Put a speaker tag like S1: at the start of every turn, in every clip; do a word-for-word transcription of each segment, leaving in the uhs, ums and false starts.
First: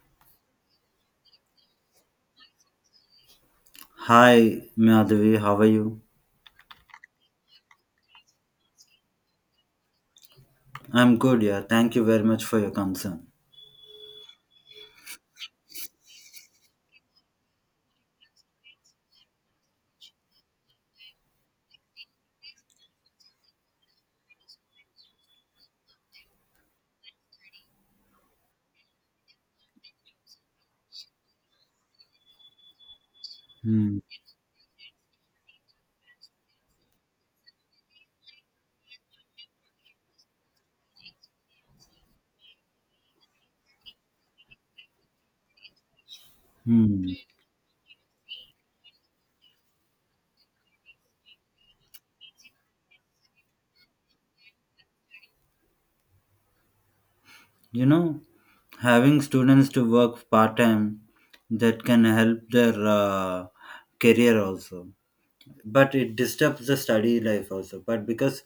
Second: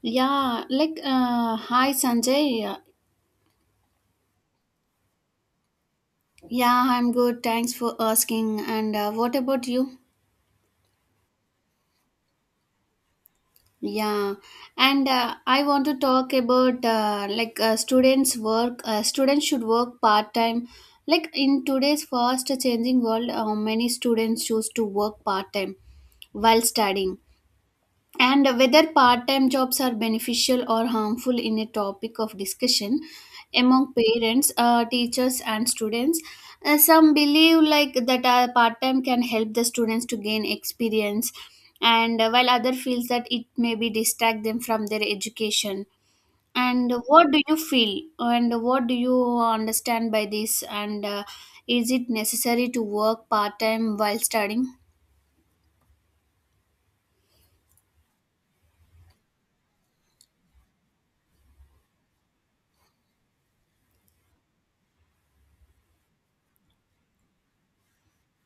S1: Yeah, like, uh, hi Sanjay. Yeah,
S2: Hi, Madhavi, how are you?
S1: Yeah, I'm good. Thanks for asking. And uh, what about you?
S2: I'm good, yeah. Thank you very much for your concern.
S1: Yeah, and uh, I want to talk about uh, like uh, students work. Uh, students should work part time. Like in today's fast changing world, uh, many students choose to work part time while studying, and whether part-time jobs are beneficial or harmful in a topic of discussion among
S2: Hmm.
S1: parents, uh, teachers and students. Uh, some believe like that uh, part-time can help the students to gain experience, and uh, while other feels that it may be distract them from their education. And
S2: Hmm.
S1: what do you feel, and what do you understand by this? And uh, is it necessary to work part-time while studying?
S2: You know, having students to work part time, that can help their uh, career also, but it disturbs the study life also. But because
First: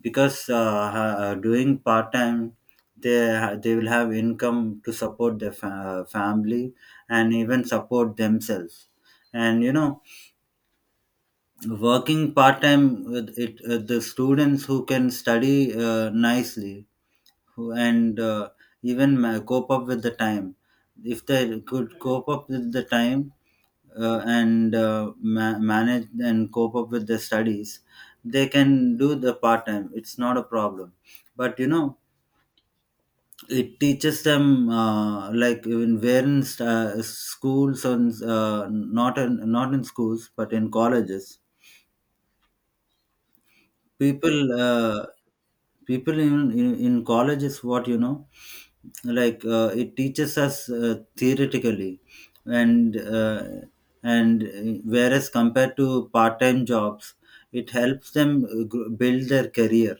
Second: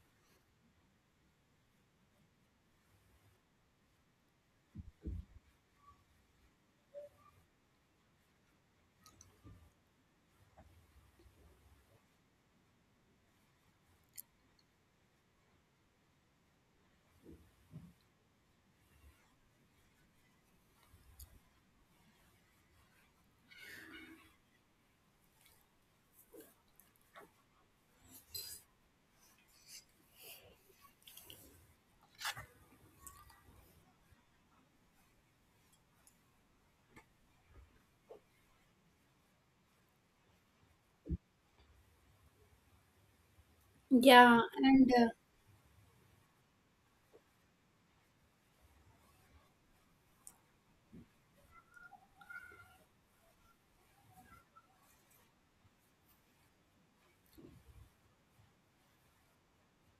S2: because uh, ha- uh, doing part time, they ha- they will have income to support their fa- uh, family and even support themselves. And you know, working part time with it, uh, the students who can study uh, nicely, who, and uh, even ma- cope up with the time, if they could cope up with the time, uh, and uh, ma- manage and cope up with their studies, they can do the part time, it's not a problem. But you know it teaches them, uh, like in where in st- uh, schools, and uh, not in, not in schools, but in colleges, people
S1: Yeah,
S2: uh, people in, in in college is what you know. Like uh, it teaches us uh, theoretically. And uh, and uh, whereas, compared to part-time jobs, it helps them uh, gr- build their career,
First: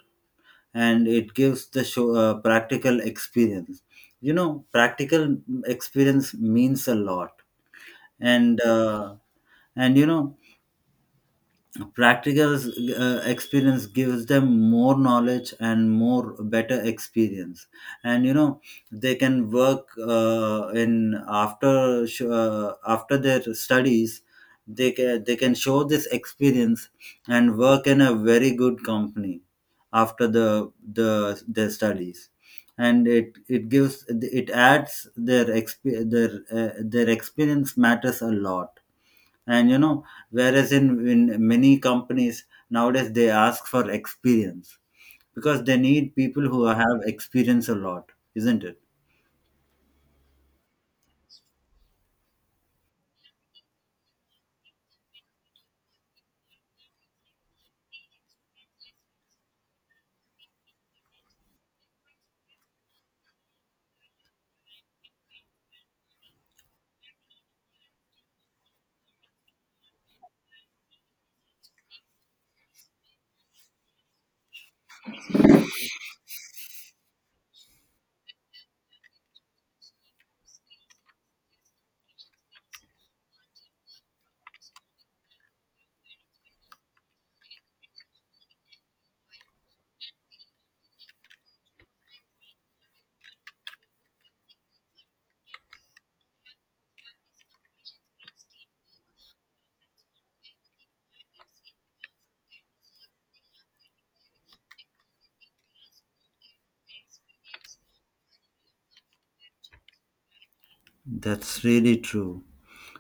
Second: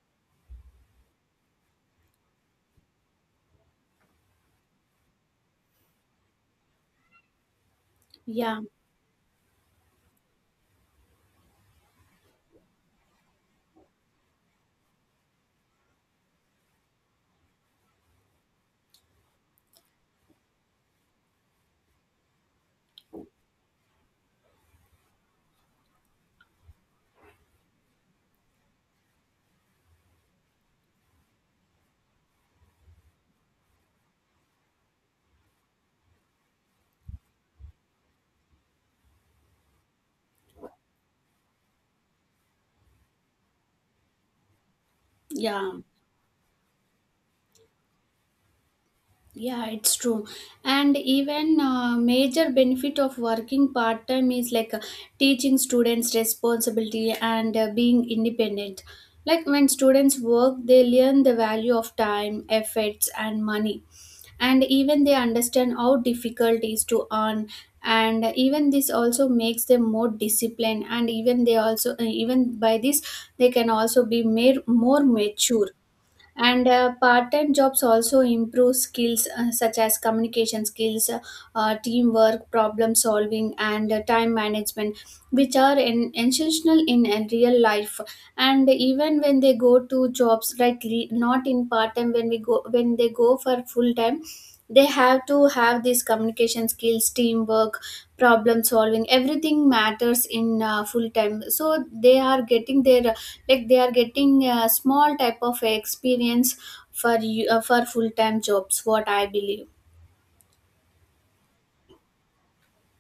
S2: and it gives the show uh, practical experience. You know, practical experience means a lot.
S1: yeah,
S2: And uh, and you know practical uh, experience gives them more knowledge and more better experience. And you know, they can work, uh, in after sh- uh, after their studies, they can they can show this experience and work in a very good company after the the their studies. And it it gives, it adds their exp- their uh, their experience matters a lot. And you know, whereas in, in many companies nowadays, they ask for experience, because
S1: yeah.
S2: they need people who have experience a lot, isn't it?
S1: Yeah, it's true. And even uh, major benefit of working part time is like uh, teaching students responsibility and uh, being independent. Like when students work, they learn the value of time, efforts, and money, and even they understand how difficult it is to earn. And even this also makes them more disciplined, and even they also uh, even by this they can also be made more mature. And uh, Part-time jobs also improve skills uh, such as communication skills, uh, teamwork, problem solving and uh, time management, which are in, essential in a real life. And even when they go to jobs like le- not in part time, when we go when they go for full time, they have to have these communication skills, teamwork, problem solving. Everything matters in uh, full time, so they are getting their, like they are getting a small type of experience for you uh, for full time jobs, what I believe.
S2: That's really true.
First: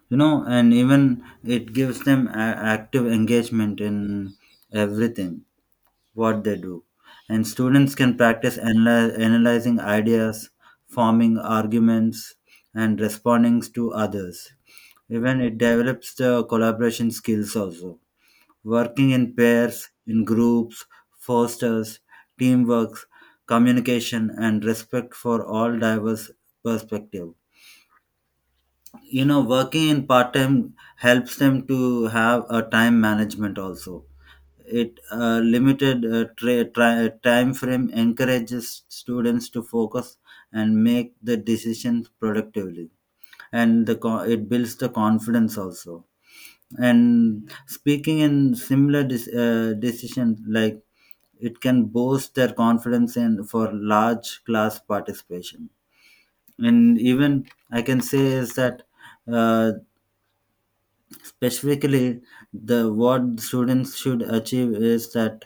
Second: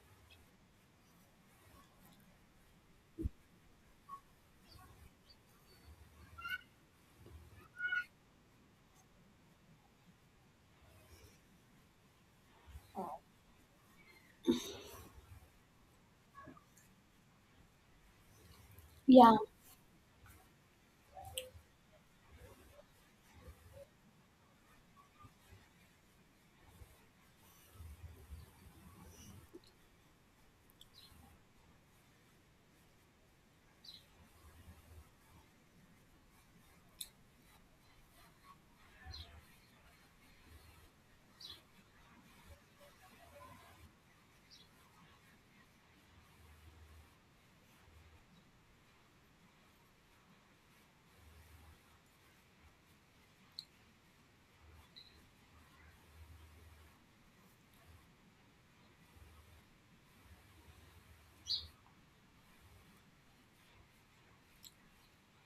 S2: You know, and even it gives them a- active engagement in everything what they do. And students can practice analy- analyzing ideas, forming arguments, and responding to others. Even it develops the collaboration skills also. Working in
S1: Yeah.
S2: pairs, in groups, fosters teamwork, communication, and respect for all diverse perspectives. You know, working in part time helps them to have a time management also. It, uh, limited, uh, tra- tri- time frame encourages students to focus and make the decisions productively, and the co- it builds the confidence also. And speaking in similar dis- uh, decisions, like it can boost their confidence in for large class participation. And even I can say is that, uh, specifically, the what students should achieve is that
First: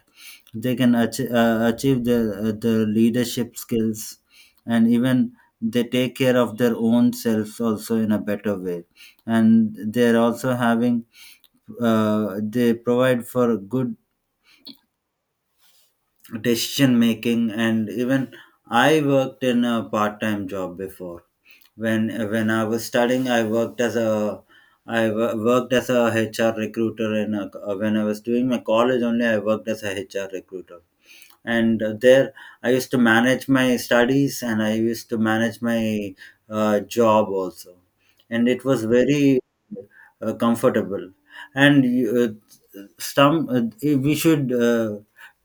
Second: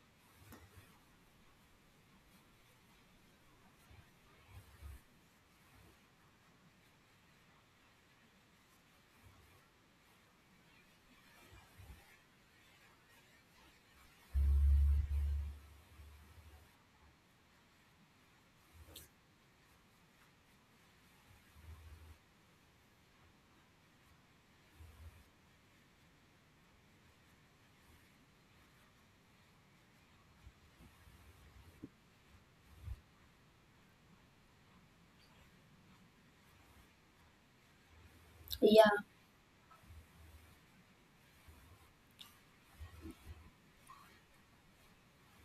S2: they can achieve, uh, achieve their, uh, their leadership skills. And even they take care of their own selves also in a better way, and they're also having, uh, they provide for good decision making. And even I worked in a part-time job before. When when i was studying, I worked as a, i wo- worked as a HR recruiter in a, when I was doing my college only, I worked as a HR recruiter. And uh, there, I used to manage my studies, and I used to manage my uh, job also. And it was
S1: yeah
S2: very uh, comfortable. And uh, some uh, we should, uh,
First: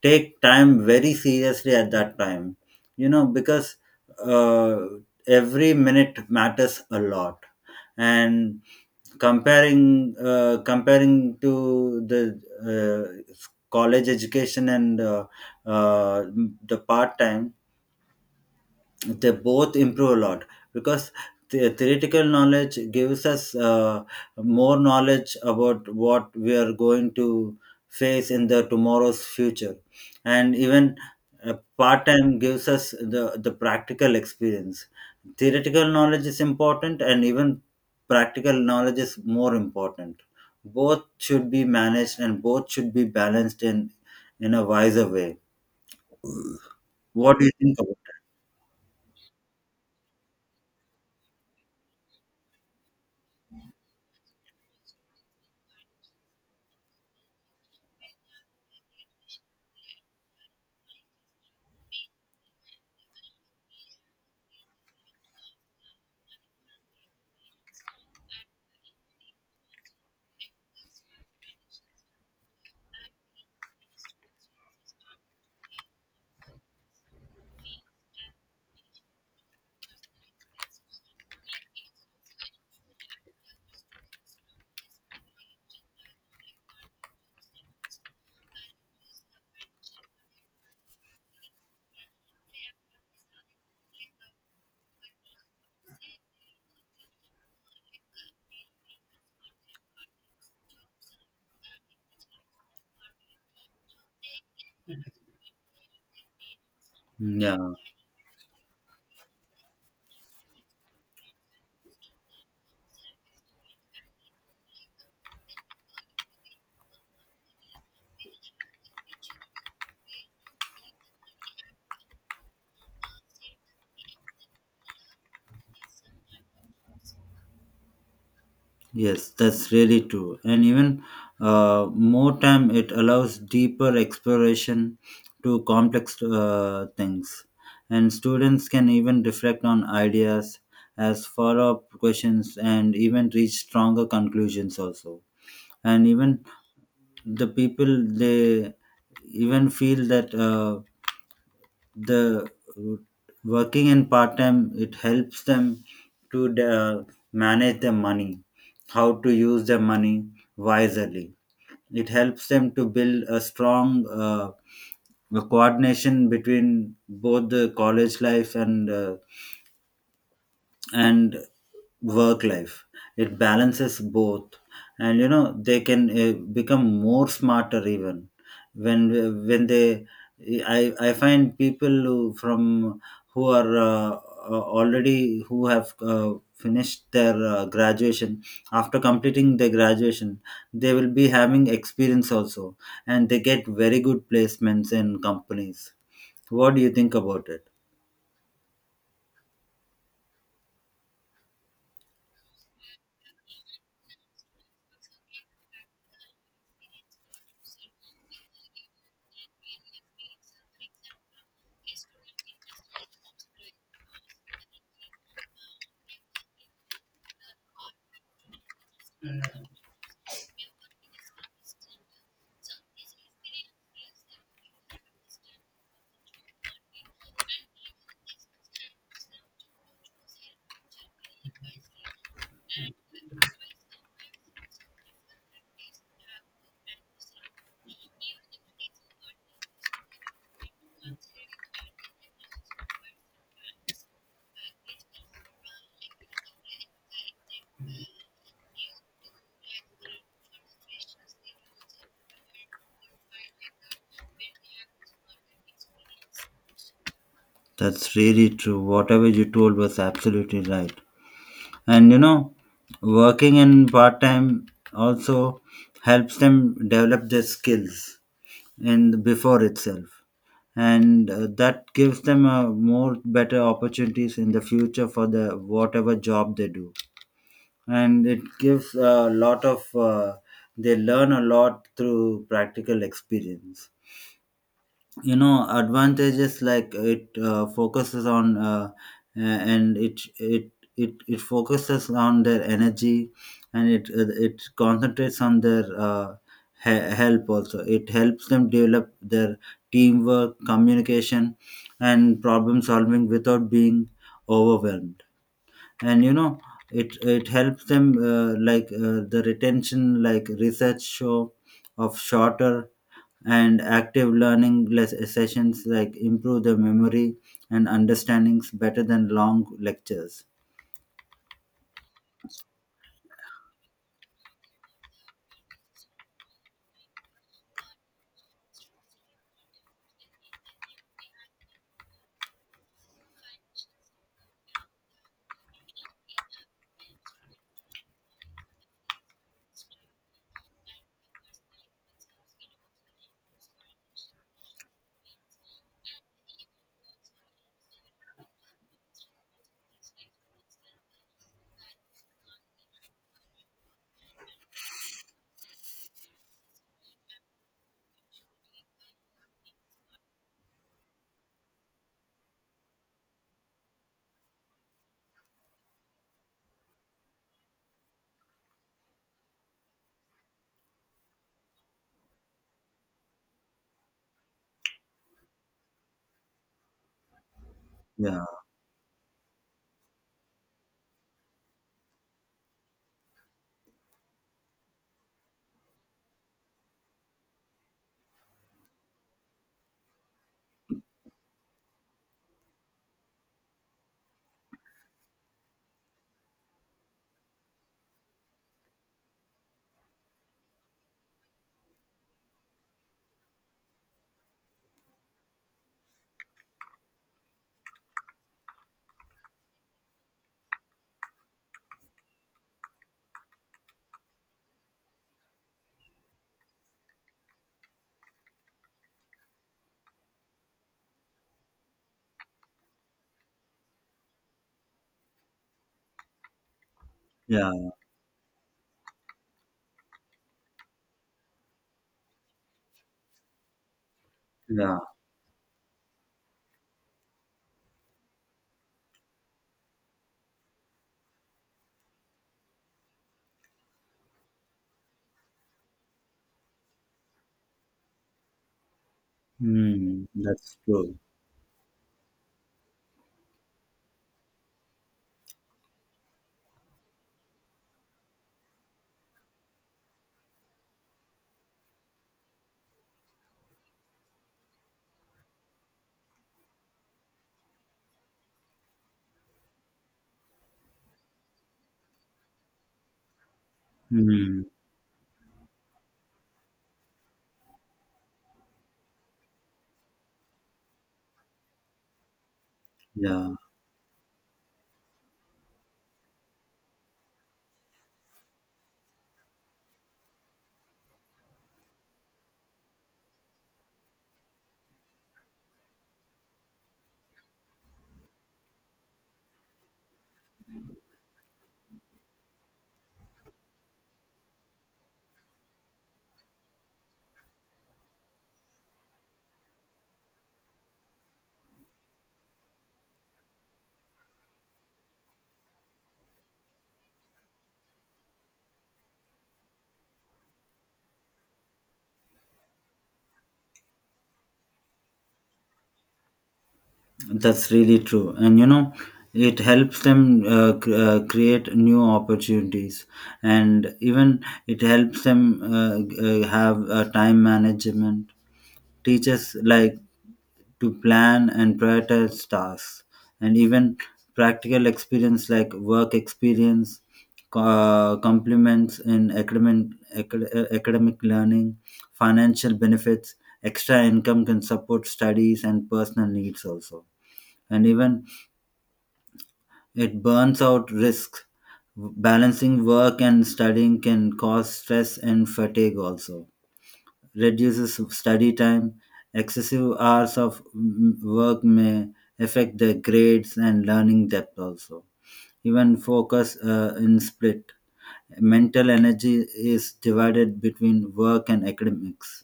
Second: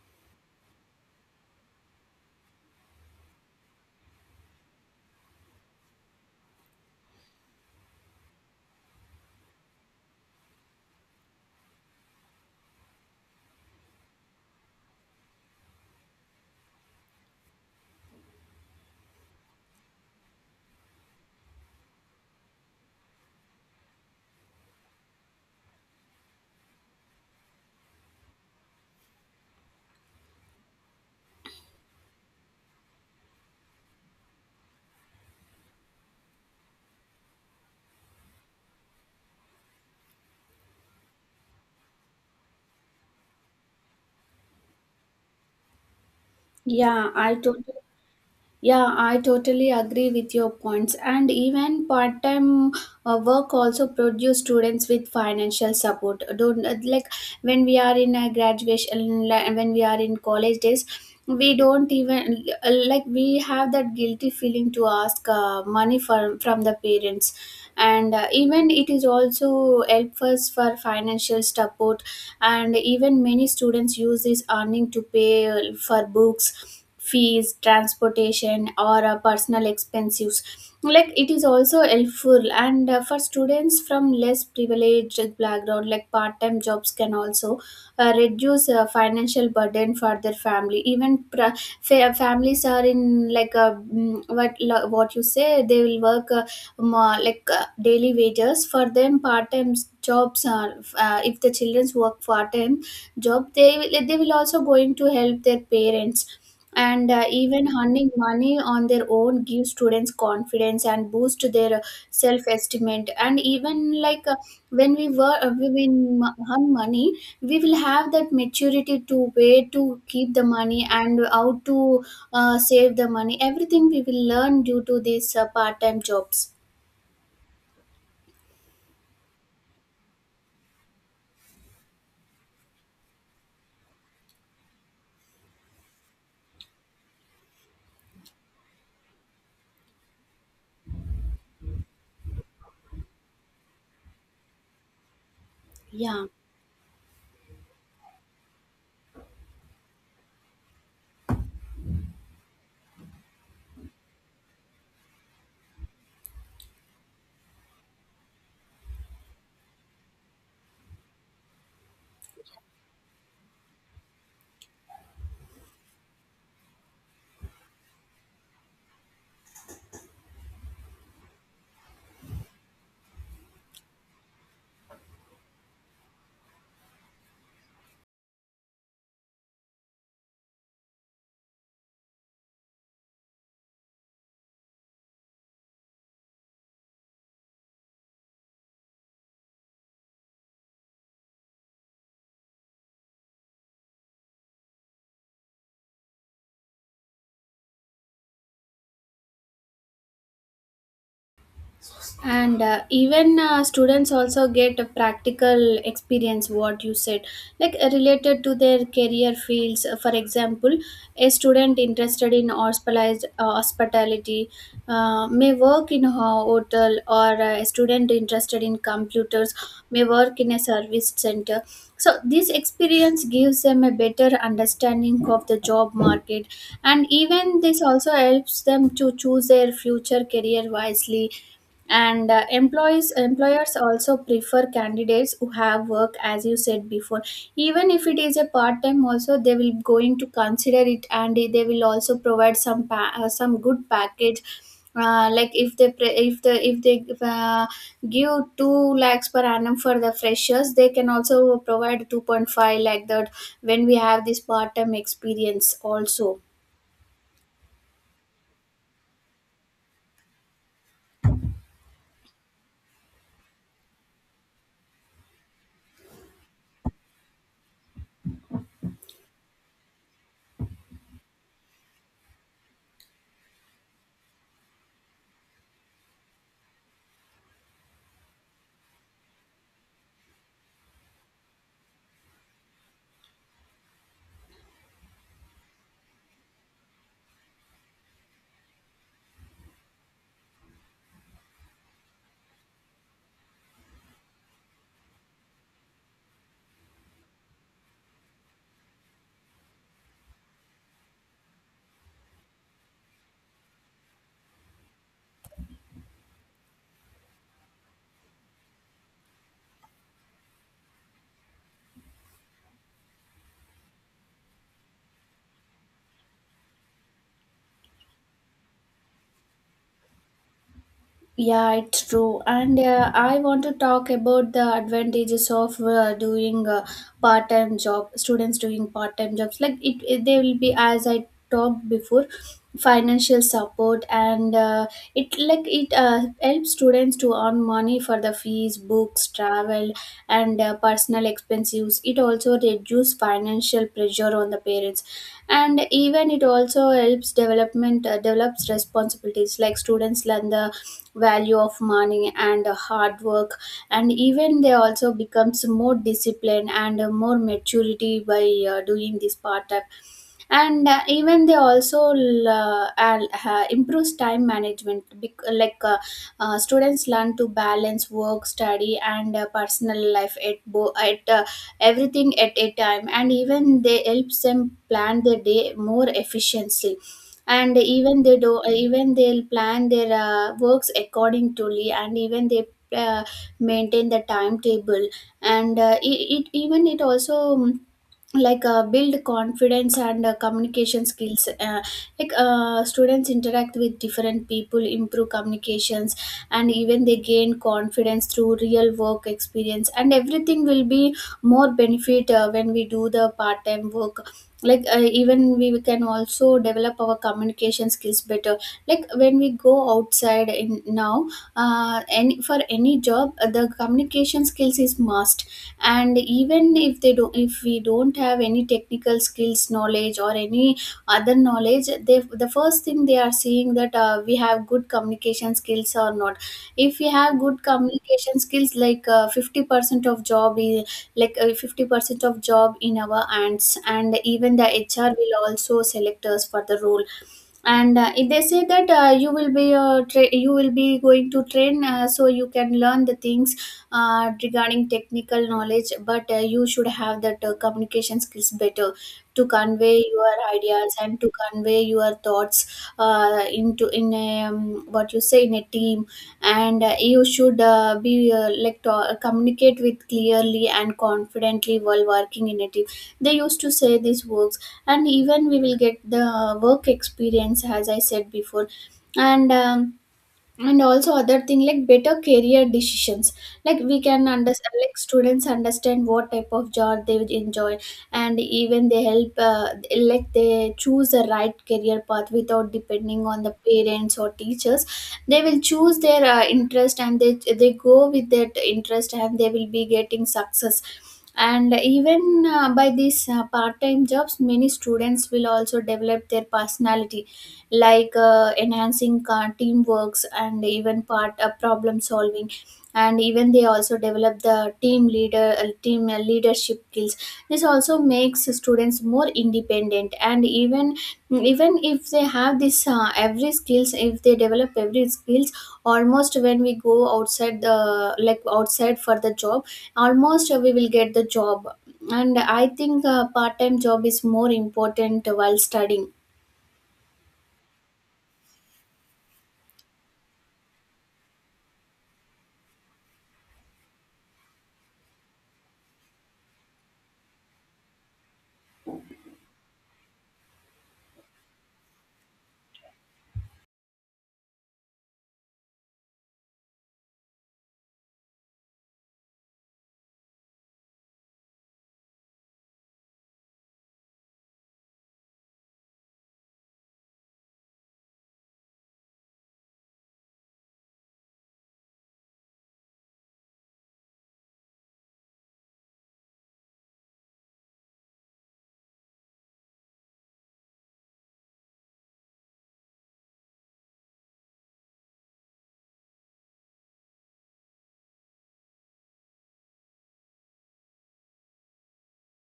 S2: take time very seriously at that time. You know, because uh, every minute matters a lot. And comparing uh, comparing to the, uh, college education, and uh, uh, the part time, they both improve a lot, because the theoretical knowledge gives us uh, more knowledge about what we are going to face in the tomorrow's future. And even uh, part time gives us the the practical experience. Theoretical knowledge is important, and even practical knowledge is more important. Both should be managed, and both should be balanced in in a wiser way.
S1: yeah I
S2: What do you think
S1: totally
S2: about that?
S1: Yeah, I totally agree with your points. And even part time uh, work also produce students with financial support. Don't uh, like when we are in a graduation, li- when we are in college days, we don't even uh, like we have that guilty feeling to ask uh, money from from the parents, and uh, even it is also help us for financial support. And even many students use this earning to pay uh, for books, fees, transportation or uh, personal expenses. Like it is also helpful, and uh, for students from less privileged background, like part-time jobs can also uh, reduce uh, financial burden for their family. Even pra- fa- families are in like a mm, what lo- what you say, they will work uh, ma- like uh, daily wages. For them, part-time jobs are uh, if the children's work part-time job, they will they will also going to help their parents. And uh,
S2: Yeah.
S1: even earning money on their own gives students confidence and boost their self-estimate. And even like uh, when we were uh, we win earn money, we will have that maturity to where to keep the money and how to uh, save the money. Everything we will learn due to these uh, part-time jobs.
S2: Yes, that's really true. And even, uh, more time, it allows deeper exploration to complex uh, things. And students can even reflect on ideas as follow up questions, and even reach stronger conclusions, also. And
S1: Yeah,
S2: even the people, they even feel that. Uh, the uh, Working in part time, it helps them to uh, manage their money, how to use their money wisely. It helps them to build a strong uh, coordination between both the college life, and uh, and work life. It balances both. And you know, they can uh, become more smarter, even when when they, i i find people who from, who are, uh, uh, already who have uh, finished their uh, graduation. After completing their graduation, they will be having experience also, and they get very good placements in companies. What do you think about it?
S1: and uh, even uh, students also get a practical experience, what you said, like uh, related to their career fields. Uh, For example, a student interested in hospitalized, uh, hospitality uh, may work in a hotel, or uh, a student interested in computers may work in a service center. So, this experience gives them a better understanding of the job market, and even this also helps them to choose their future career wisely. And uh, employees employers also prefer candidates who have work, as you said before. Even if it is a part time also, they will going to consider it, and they will also provide some pa- uh, some good package. uh, like if they pre- if the if they uh, give two lakhs per annum for the freshers, they can also provide two point five, like that, when we have this part time experience also.
S2: That's really true. Whatever you told was absolutely right. And you know, working in part time also helps them develop their skills in before itself, and uh, that gives them a more better opportunities in the future for the whatever job they do. And it gives a lot of, uh, they learn a lot through practical experience. You know, advantages like it uh, focuses on, uh, a- and it it it it focuses on their energy. And it it it concentrates on their, uh, he- help also. It helps them develop their teamwork, communication, and problem solving without being overwhelmed. And you know, it it helps them, uh, like uh, the retention, like research show, of shorter and active learning les- sessions, like improve the memory and understandings better than long lectures.
S1: Yeah, it's true. And uh, I want to talk about the advantages of uh, doing a part-time job. Students doing part-time jobs, like it, it they will be, as I talked before, financial support, and uh, it like it uh, helps students to on money for the fees, books, travel, and uh, personal expenses. It also reduces financial pressure on the parents, and even it also helps development uh, develops responsibilities. Like students learn the value of money and uh, hard work, and even they also becomes more disciplined and uh, more maturity by uh, doing this part. And uh, even they also l- uh, al- uh, improves time management bec- like uh, uh, students learn to balance work, study and uh, personal life at bo- at uh, everything at a time. And even they helps them plan their day more efficiently, and even they
S2: Yeah.
S1: do even they'll plan their uh, works according to Lee. And even they uh, maintain the timetable. And uh, it, it even it also mm, like uh, build confidence and uh, communication skills, uh, like uh, students interact with different people, improve communications. And even they gain confidence through real work experience, and everything will be more benefit uh, when we do the part time work. like uh, even we can also develop our communication skills better, like when we go outside in now. uh, any for any job, uh, the communication skills is must. And even if they don't, if we don't have any technical skills knowledge or any other knowledge, they the first thing they are seeing that uh, we have good communication skills or not. If we have good
S2: Yeah.
S1: communication skills, like uh, fifty percent of job is like uh, fifty percent of job in our hands. And even the
S2: Yeah.
S1: hr will also select us for the role. And uh, if they say that uh, you will be uh, tra- you will be going to train, uh, so you can learn the things uh, regarding technical knowledge. But uh, you should have that uh, communication skills better, to convey
S2: Mm,
S1: your
S2: that's
S1: ideas
S2: true.
S1: and to convey your thoughts uh, into in a, um, what you say, in a team. And uh, you should uh, be uh, like to- communicate with clearly and confidently while working in a team. They used to say this works. And even we will get the work experience, as I said before. And um, and also other thing, like better career decisions. Like we can
S2: Mm,
S1: understand, like students understand what type of job they would enjoy. And even they help uh, like they choose the right career path without depending on
S2: yeah,
S1: the parents or teachers. They will choose their uh, interest, and they they go with that interest and they will be getting success. And even uh, by these uh, part-time jobs, many students will also develop their personality, like uh, enhancing uh, teamworks, and even part uh, problem solving. And even they also develop the team leader uh, team uh, leadership skills. This also makes students more independent. And even, even if they have this uh, every skills, if they develop every skills, almost when we go outside the like outside for the job, almost uh, we will get the job. And I think uh, part time job is more important while studying.
S2: that's really true. And you know, it helps them uh, cr- uh, create new opportunities. And even it helps them, uh, g- uh, have a time management, teaches like to plan and prioritize tasks. And even practical experience, like work experience, uh, complements in academic, acad- uh, academic learning. Financial benefits: extra income can support studies and personal needs also. And even it burns out risks, balancing work and studying can cause stress and fatigue also, reduces study time. Excessive hours of mm, work may affect their grades and learning depth also. Even focus, uh, in split. Mental energy is divided between work and academics.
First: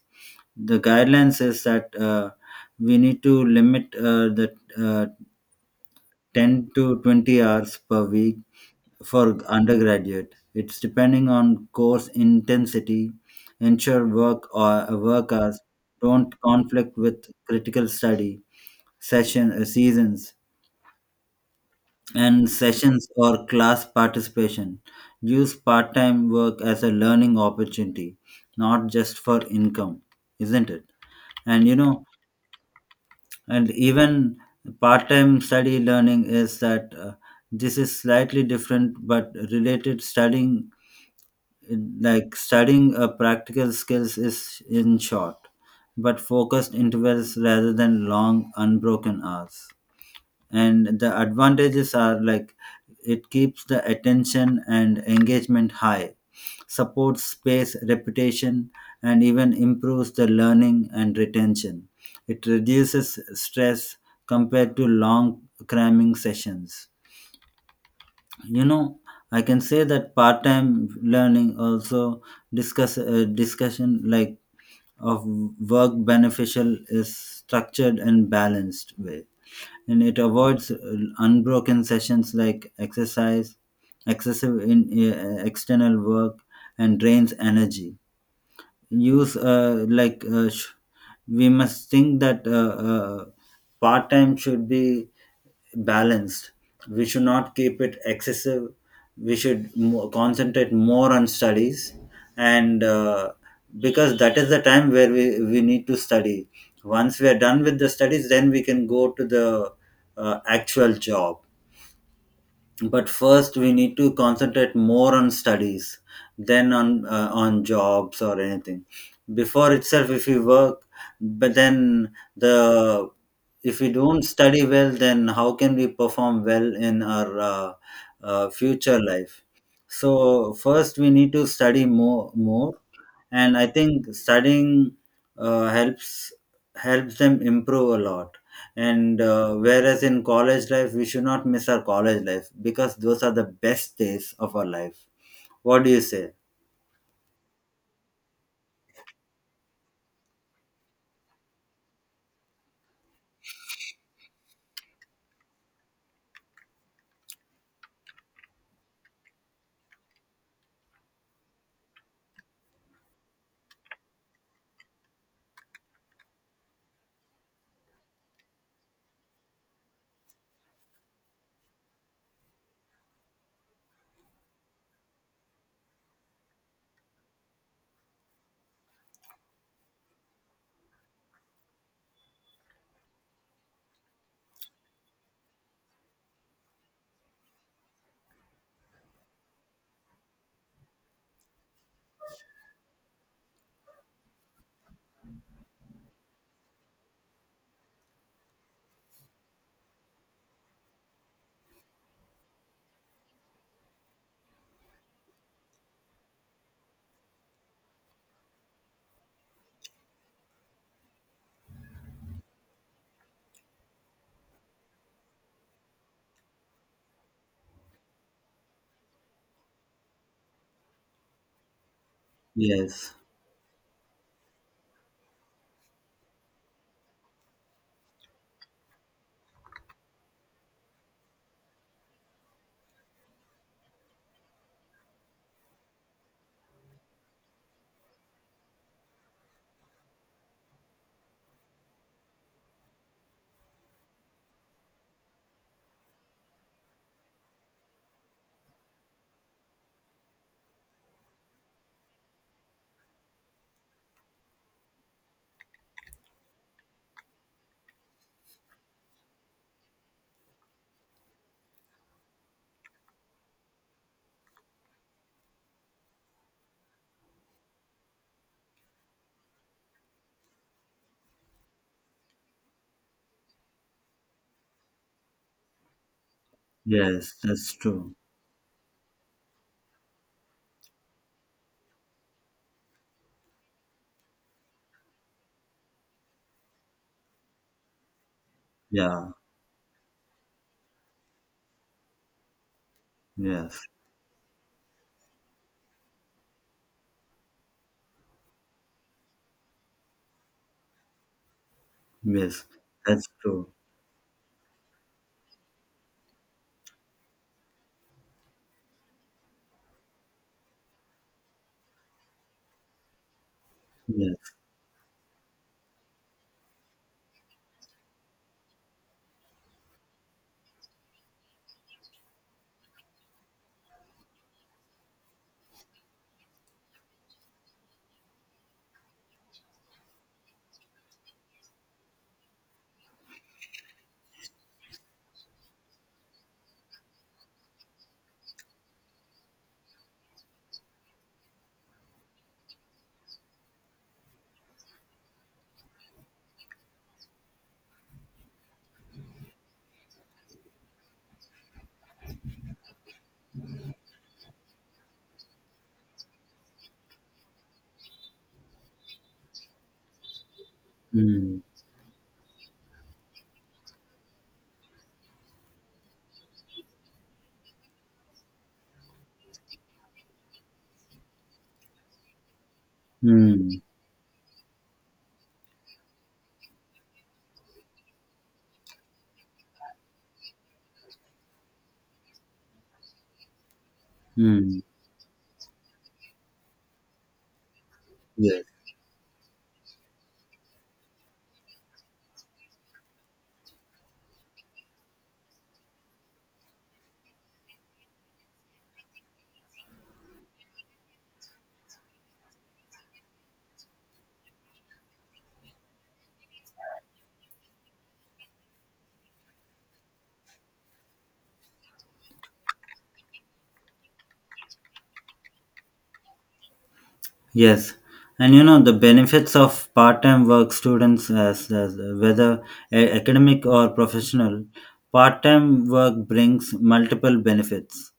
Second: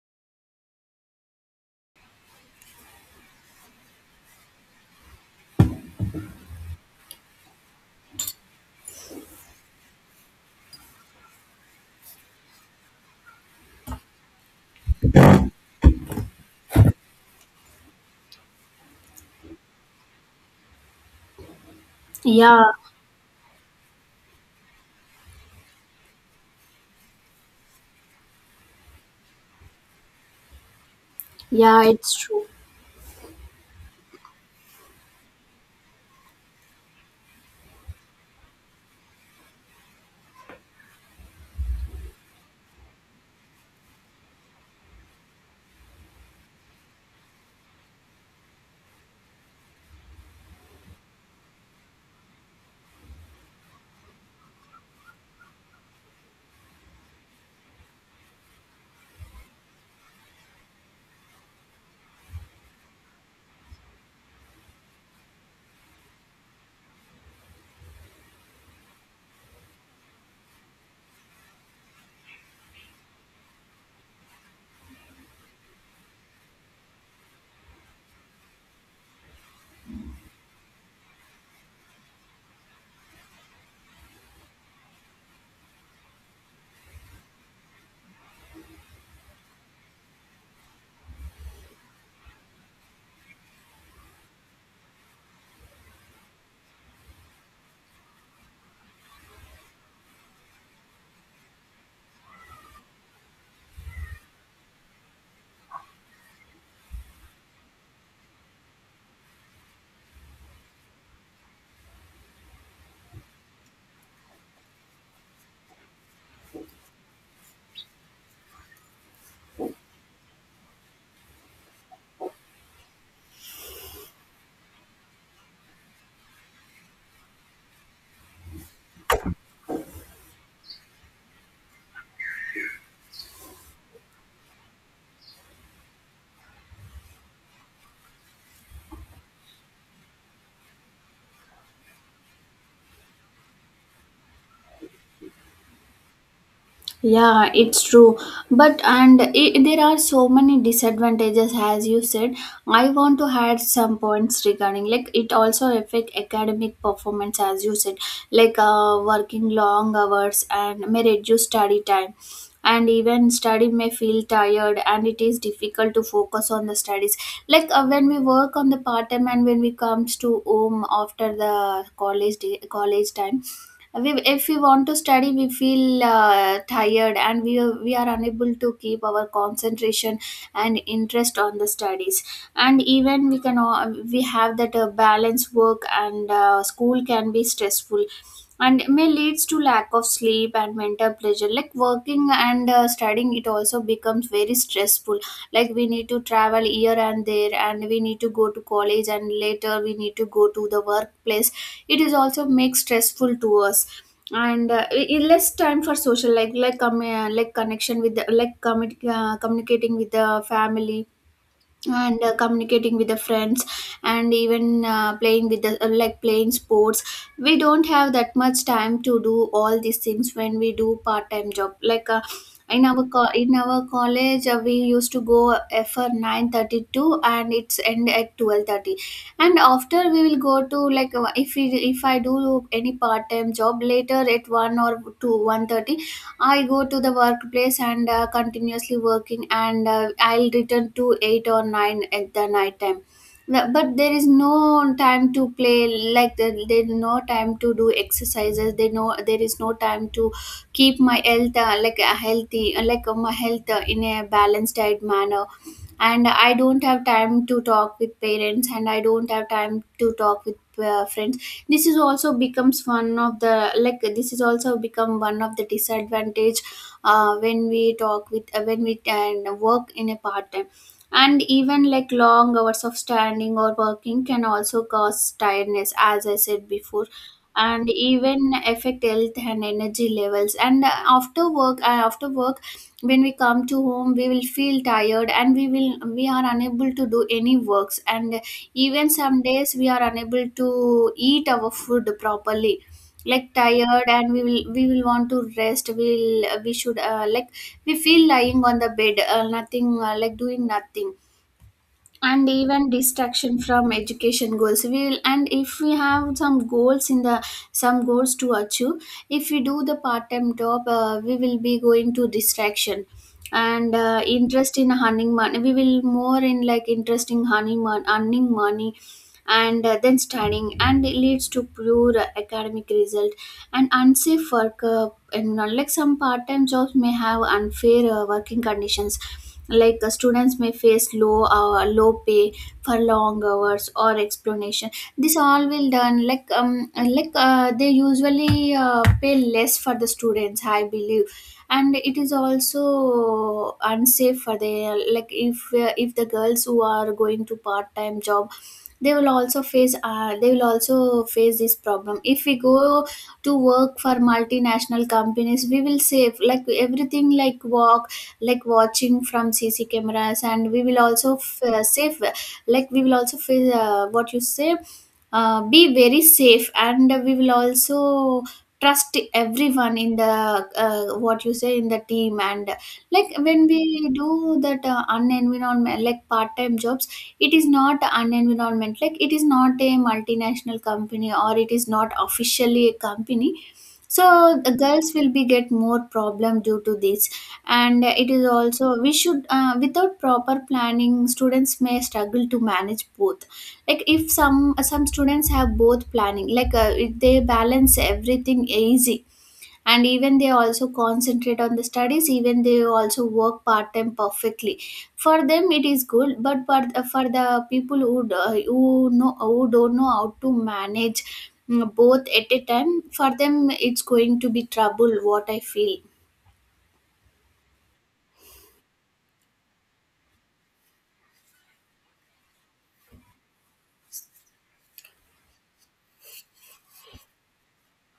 S2: The guideline says that, uh, we need to limit, uh, the uh, ten to twenty hours per week for undergraduate. It's depending on course intensity. Ensure work or work hours don't conflict with critical study session, uh, seasons and
S1: yeah
S2: sessions or class participation. Use part-time work as a learning opportunity, not just for income, isn't it? And you
S1: Yeah,
S2: know,
S1: it's true.
S2: and even part-time study learning is that, uh, this is slightly different but related studying, like studying uh, practical skills is in short but focused intervals rather than long unbroken hours. And the advantages are like, it keeps the attention and engagement high, supports space reputation, and even improves the learning and retention. It reduces stress compared to long cramming sessions. You know, I can say that part-time learning also, discuss uh, discussion like of work beneficial is structured and balanced way. And it avoids uh, unbroken sessions like exercise, excessive in uh, external work, and drains energy. use uh, like uh, sh- we must think that, uh, uh, part-time should be balanced. We should not keep it excessive. We should mo- concentrate more on studies, and uh, because that is the time where we, we need to study. Once we are done with the studies, then we can go to the uh, actual job. But first we need to concentrate more on studies than on uh, on jobs or anything, before itself if we work. But then the, if we don't study well, then how can we perform well in our, uh, uh, future life? So first we need to study more more. And I think studying uh, helps helps them improve a lot. And uh, whereas in college life, we should not miss our college life, because those are the best days of our life. What do you say?
S1: Yeah, it's true. But and I there are so many disadvantages, as you said. I want to add some points regarding, like it also affect academic performance, as you said, like uh, working long hours and may reduce study time. And even study may feel tired, and it is difficult to focus on the studies. Like uh, when we work on the part time, and when we comes to home after the college day, college time, we, if we want to study we feel uh, tired and we, are- we are unable to keep our concentration and interest on the studies. And even we can uh, we have that uh, balance work and uh, school can be stressful, and it may leads to lack of sleep and mental pleasure. Like working and uh, studying it also becomes very stressful, like we need to travel here and there, and we need to go to college and later we need to go to the workplace. It is also make stressful to us. And uh, i- i- less time for social, like like um, uh, like connection with the, like commit, uh, communicating with the family and uh, communicating with the friends. And even uh, playing with the uh, like playing sports, we don't have that much time to do all these things when we do part time job. like uh, in our
S2: Yes.
S1: co- in our college uh, we used to go uh, for nine thirty-two and it's end at twelve thirty. And after we will go to like uh, if we, if I do any part time job later at one or two, one thirty. I go to the workplace and uh, continuously working, and uh, I'll return to eight or nine at the night time. The- But there is no time to play. Like there there is no time to do exercises. There no there is no time to keep my health uh, like uh, healthy, uh, like uh, my health uh, in a balanced diet manner, and I don't have time to talk with parents, and I don't have time to talk with uh, friends. This is also becomes one of the like this is also become one of the disadvantage uh, when we talk with uh, when we and work in a part time. And even like long hours of standing or working can also cause tiredness, as I said before,
S2: Yes, that's
S1: and
S2: true.
S1: even affect health and energy levels. And uh, after work uh, after work, when we come to home, we will feel tired, and we will we are unable to do any works. And even
S2: Yeah.
S1: some days we are unable to eat our food properly, like
S2: Yes.
S1: tired. And we will we will want to rest. We will we should uh, like We feel lying on the bed, uh, nothing uh, like doing nothing. And
S2: Yes,
S1: even
S2: that's
S1: distraction
S2: true.
S1: from education goals, we will and if we have some goals in the, some goals to achieve, if we do the part-time job, uh, we will be going to distraction. And uh,
S2: Yes.
S1: interest in earning money, we will more in like interest in earning, mon- earning money, and uh, then studying, and it leads to poor academic result. And unsafe work, uh, and uh, like some part-time jobs may have unfair uh, working conditions. Like uh, students may face low uh, low pay for long hours or explanation. This all will done like um like uh, they usually uh, pay less for the students, I believe. And it is also unsafe for the, like if uh, if the girls who are going to part time job, they will also face uh, they will also face this problem. If we go to work for multinational companies, we will save like everything, like walk, like watching from cc cameras, and we will also f-
S2: Mm.
S1: uh, save, like we will also face uh, what you say, uh, be very safe, and we will also trust everyone in the, uh, what you say, in the team. And like when
S2: Mm.
S1: we do that uh, unenvironment, like part-time jobs, it is not unenvironment, like it is not a multinational company, or it is not officially a company, so the
S2: Mm.
S1: girls will be get more problem due to this. And it is
S2: Yes.
S1: also we should, uh, without proper planning students may struggle to manage both. Like if some some students have both planning, like uh, if they balance everything easy, and even they also concentrate on the studies, even they also work part time perfectly, for them it is good. But for for the people who d- who know who don't know how to manage, mm, both at a time, for them it's going to be trouble, what I feel.
S2: Yes, and you know the benefits of part-time work students as, as whether a- academic or professional, part-time work brings multiple benefits,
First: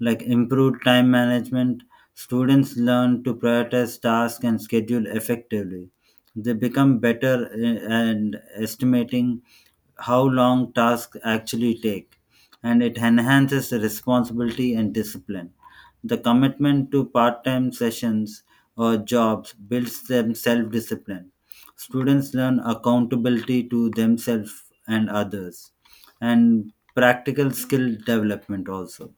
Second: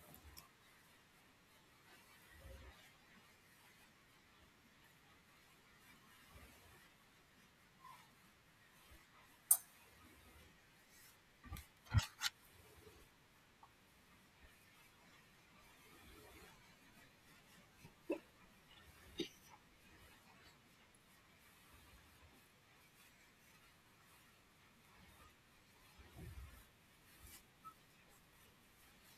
S2: like improved time management. Students learn to prioritize tasks and schedule effectively. They become better i- and estimating how long tasks actually take, and it enhances responsibility and discipline. The commitment to part time sessions or jobs builds them self discipline. Students learn accountability to themselves and others, and practical skill development also.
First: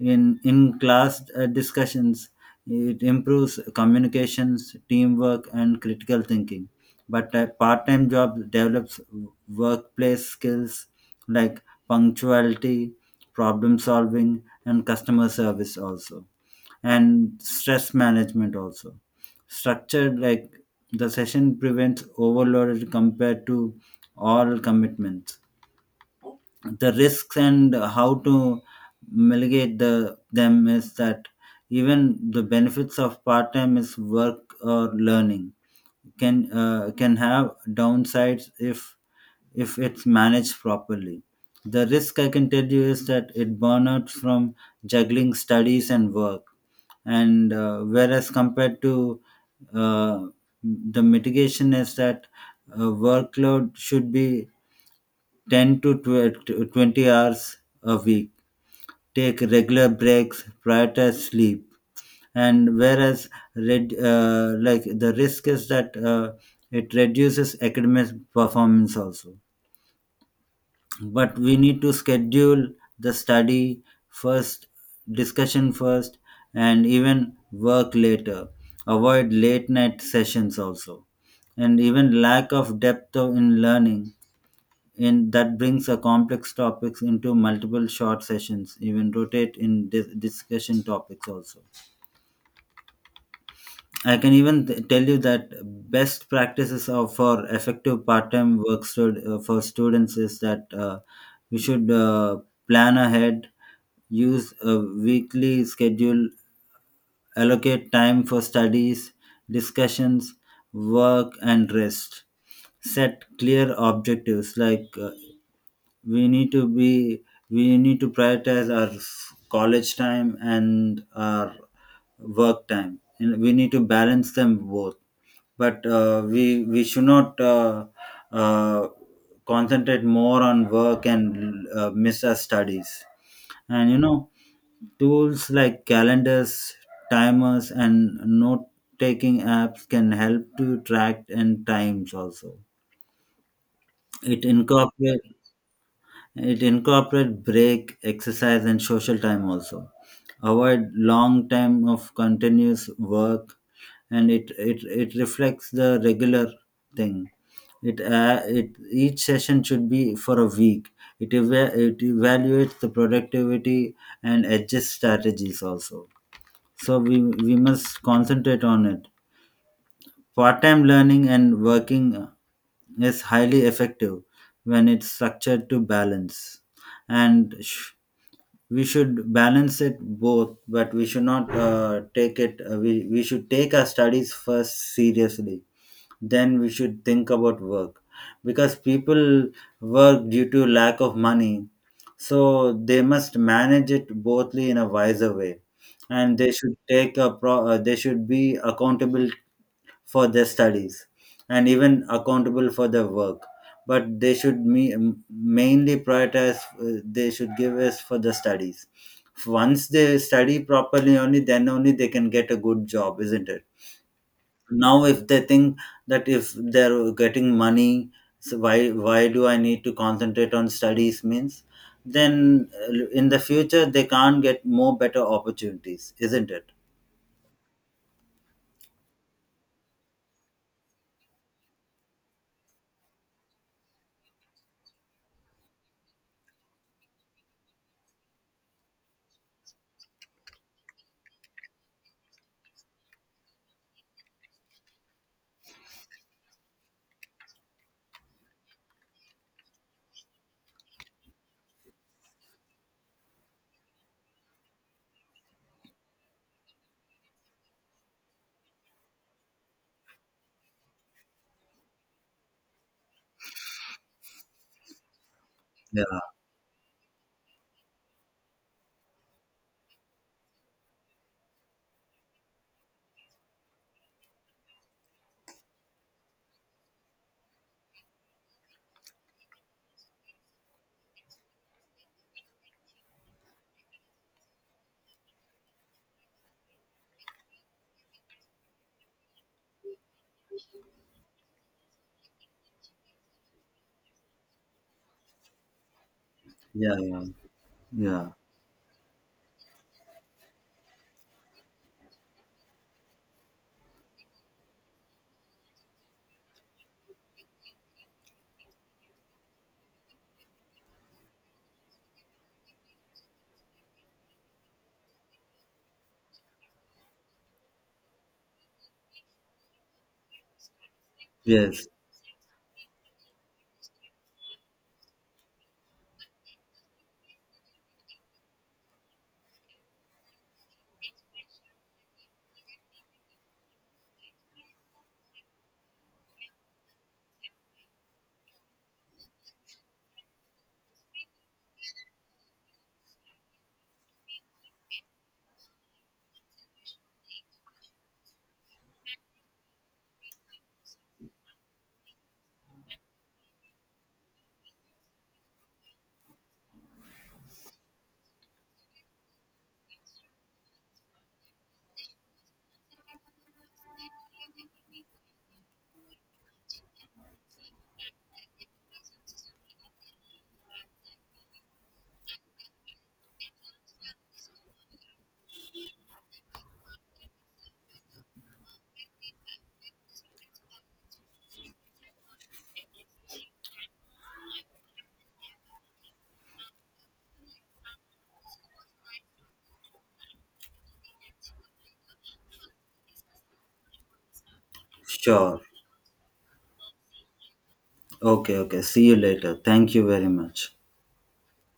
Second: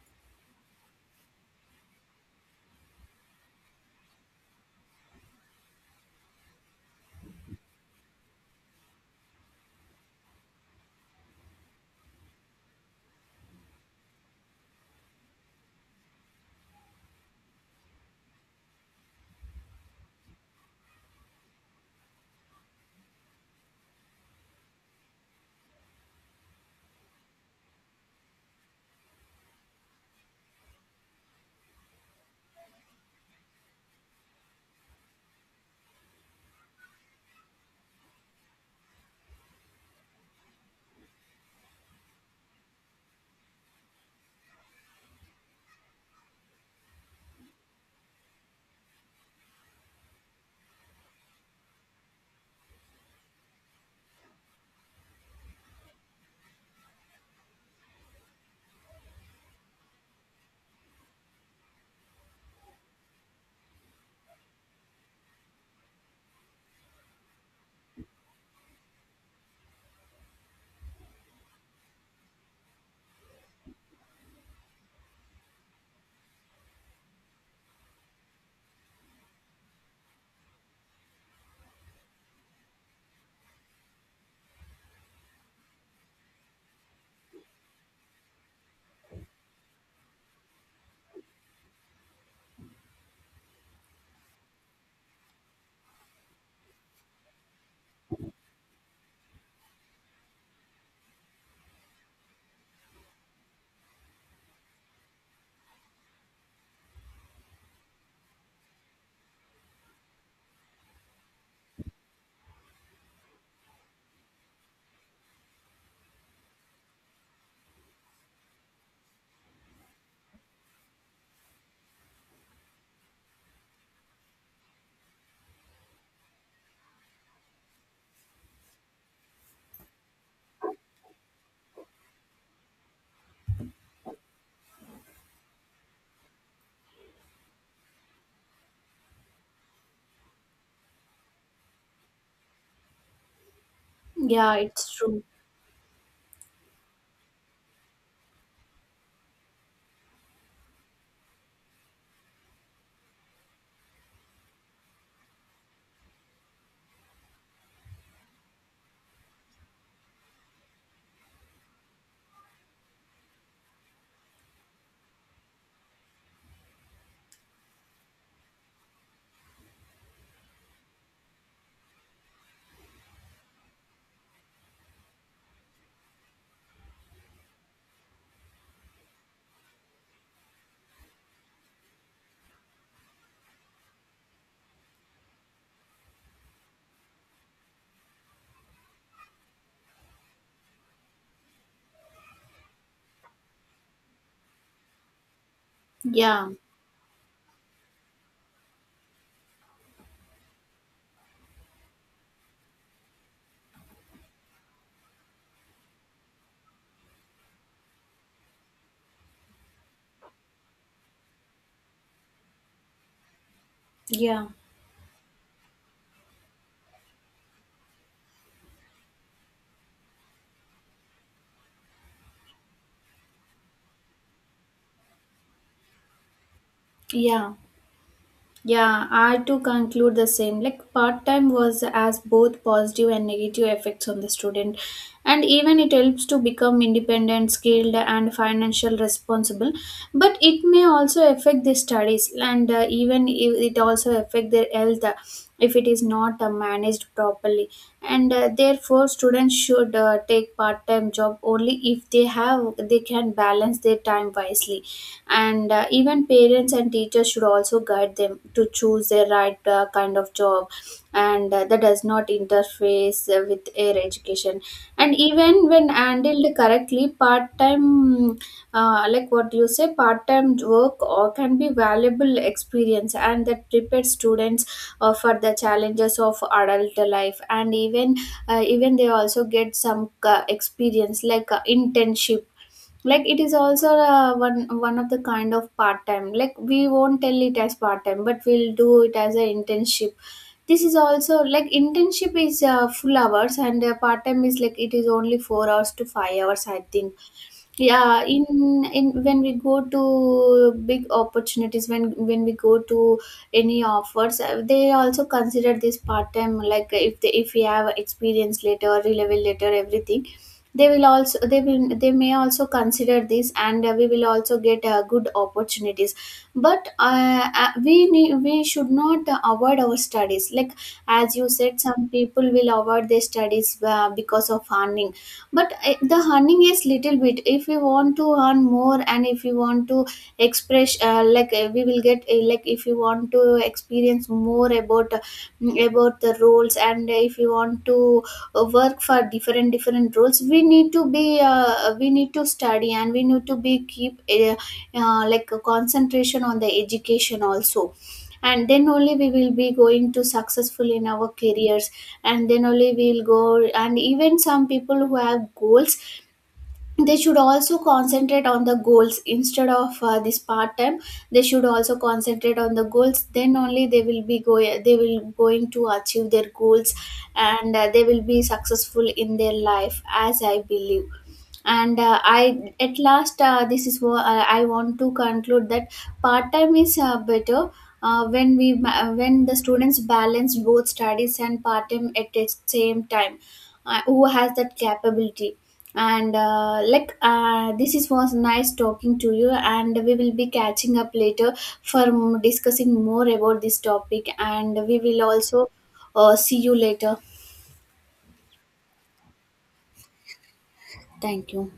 S2: In, in class uh, discussions, it improves communications, teamwork, and critical thinking. But a part time job develops workplace skills like punctuality, problem solving, and customer service also, and stress management also. Structured like, the session prevents overload compared to all commitments. The risks and how to mitigate the them is that, even the benefits of part time is work or learning can, uh, can have downsides if if it's managed properly. The risk I can tell you is that it burn from juggling studies and work. And uh, whereas compared to, uh, the mitigation is that, uh, workload should be ten to twelve to twenty hours a week, take regular breaks, prioritize sleep. And whereas red, uh, like the risk is that, uh, it reduces academic performance also. But we need to schedule the study first, discussion first, and even work later. Avoid late night sessions also. And even lack of depth of- in learning, in that brings a complex topics into multiple short sessions, even rotate in dis- discussion topics also. I can even t- tell you that best practices of for effective part-time work stud- uh, for students is that, uh, we should, uh, plan ahead, use a weekly schedule, allocate time for studies, discussions, work, and rest. Set clear objectives like, uh, we need to be, we need to prioritize our f- college time and our work time, and we need to balance them both. But uh, we we should not, uh, uh, concentrate more on work and uh, miss our studies. And you know, tools like calendars, timers, and note taking apps can help to track and times also. It
S1: Yeah, it's true.
S2: incorporates, it incorporate break, exercise, and social time also. Avoid long time of continuous work, and it it, it reflects the regular thing. It uh, it each session should be for a week. It eva- it evaluates the productivity and adjust strategies also. So we we must concentrate on it. Part time learning and working is highly effective when it's structured to balance. And sh- we should balance it both, but we should not uh, take it, uh, we, we should take our studies first seriously, then we should think about work. Because people work due to lack of money, so they must manage it bothly in a wiser way. And
S1: Yeah,
S2: they should take a pro- uh, they should be accountable for their studies, and even accountable for their work. But they should me- mainly prioritize, uh, they should give us for the studies. Once they study properly, only then only they can get a good job, isn't it?
S1: yeah,
S2: Now if they think that if they're getting money, so why why do I need to concentrate on studies means, then uh, in the future they can't get more better opportunities, isn't it?
S1: yeah. Yeah, I to conclude the same. Like part time was as both positive and negative effects on the student, and even it helps to become independent, skilled, and financial responsible. But it may also affect the studies, and uh, even if it also affect their health uh, if it is not uh, managed properly. And uh, therefore, students should uh, take part time job only if they have they can balance their time wisely. And uh, even parents and teachers should also guide them to choose their right uh, kind of job, and uh, that does not interface uh, with their education. And even when
S2: Yeah.
S1: handled correctly, part-time, uh, like what you say part-time work or can be valuable experience, and that prepares students uh, for the challenges of adult life. And even uh, even they also get some uh, experience, like uh, internship. Like it is also uh, one one of the kind of part time. Like we won't tell it as part time, but we'll do it as an internship. This is also like internship is uh, full hours, and uh, part time is like it is only four hours to five hours, I
S2: Yeah.
S1: think.
S2: Yeah,
S1: Yeah,
S2: yeah.
S1: in in when we go to big opportunities, when when we go to any offers, uh, they also consider this part time. Like uh, if they if we have experience later, or relevel later, everything, they will also they will they may also consider this, and uh, we will also get uh, good opportunities. But uh, uh, we need, we should not uh, avoid our studies, like as you said,
S2: Yes.
S1: some people will avoid their studies uh, because of earning. But eh, the earning is little bit. If we want to earn more, and if we want to express uh, like eh, we will get eh, like if you want to experience more about uh, mm, about the roles, and if you want to uh, work for different different roles, we need to be uh, we need to study, and we need to be keep uh, uh, like a concentration on the education also. And then only we will be going to successful in our careers, and then only we will go. And even some people who have goals, they should also concentrate on the goals instead of uh, this part time. They should also concentrate on the goals, then only they will be go they will going to achieve their goals, and uh, they will be successful in their life, as I believe. And uh, i at last, uh, this is what uh, I want to conclude: that part time is uh, better uh, when we ma- when the students balance both studies and part time at the same time, uh, who has that capability. And uh, like uh, this is was nice talking to you, and we will be catching up later for m- discussing more about this topic. And we will
S2: Sure.
S1: also, uh, see you later.
S2: Okay, okay. See you later. Thank you very much.
S1: Thank you.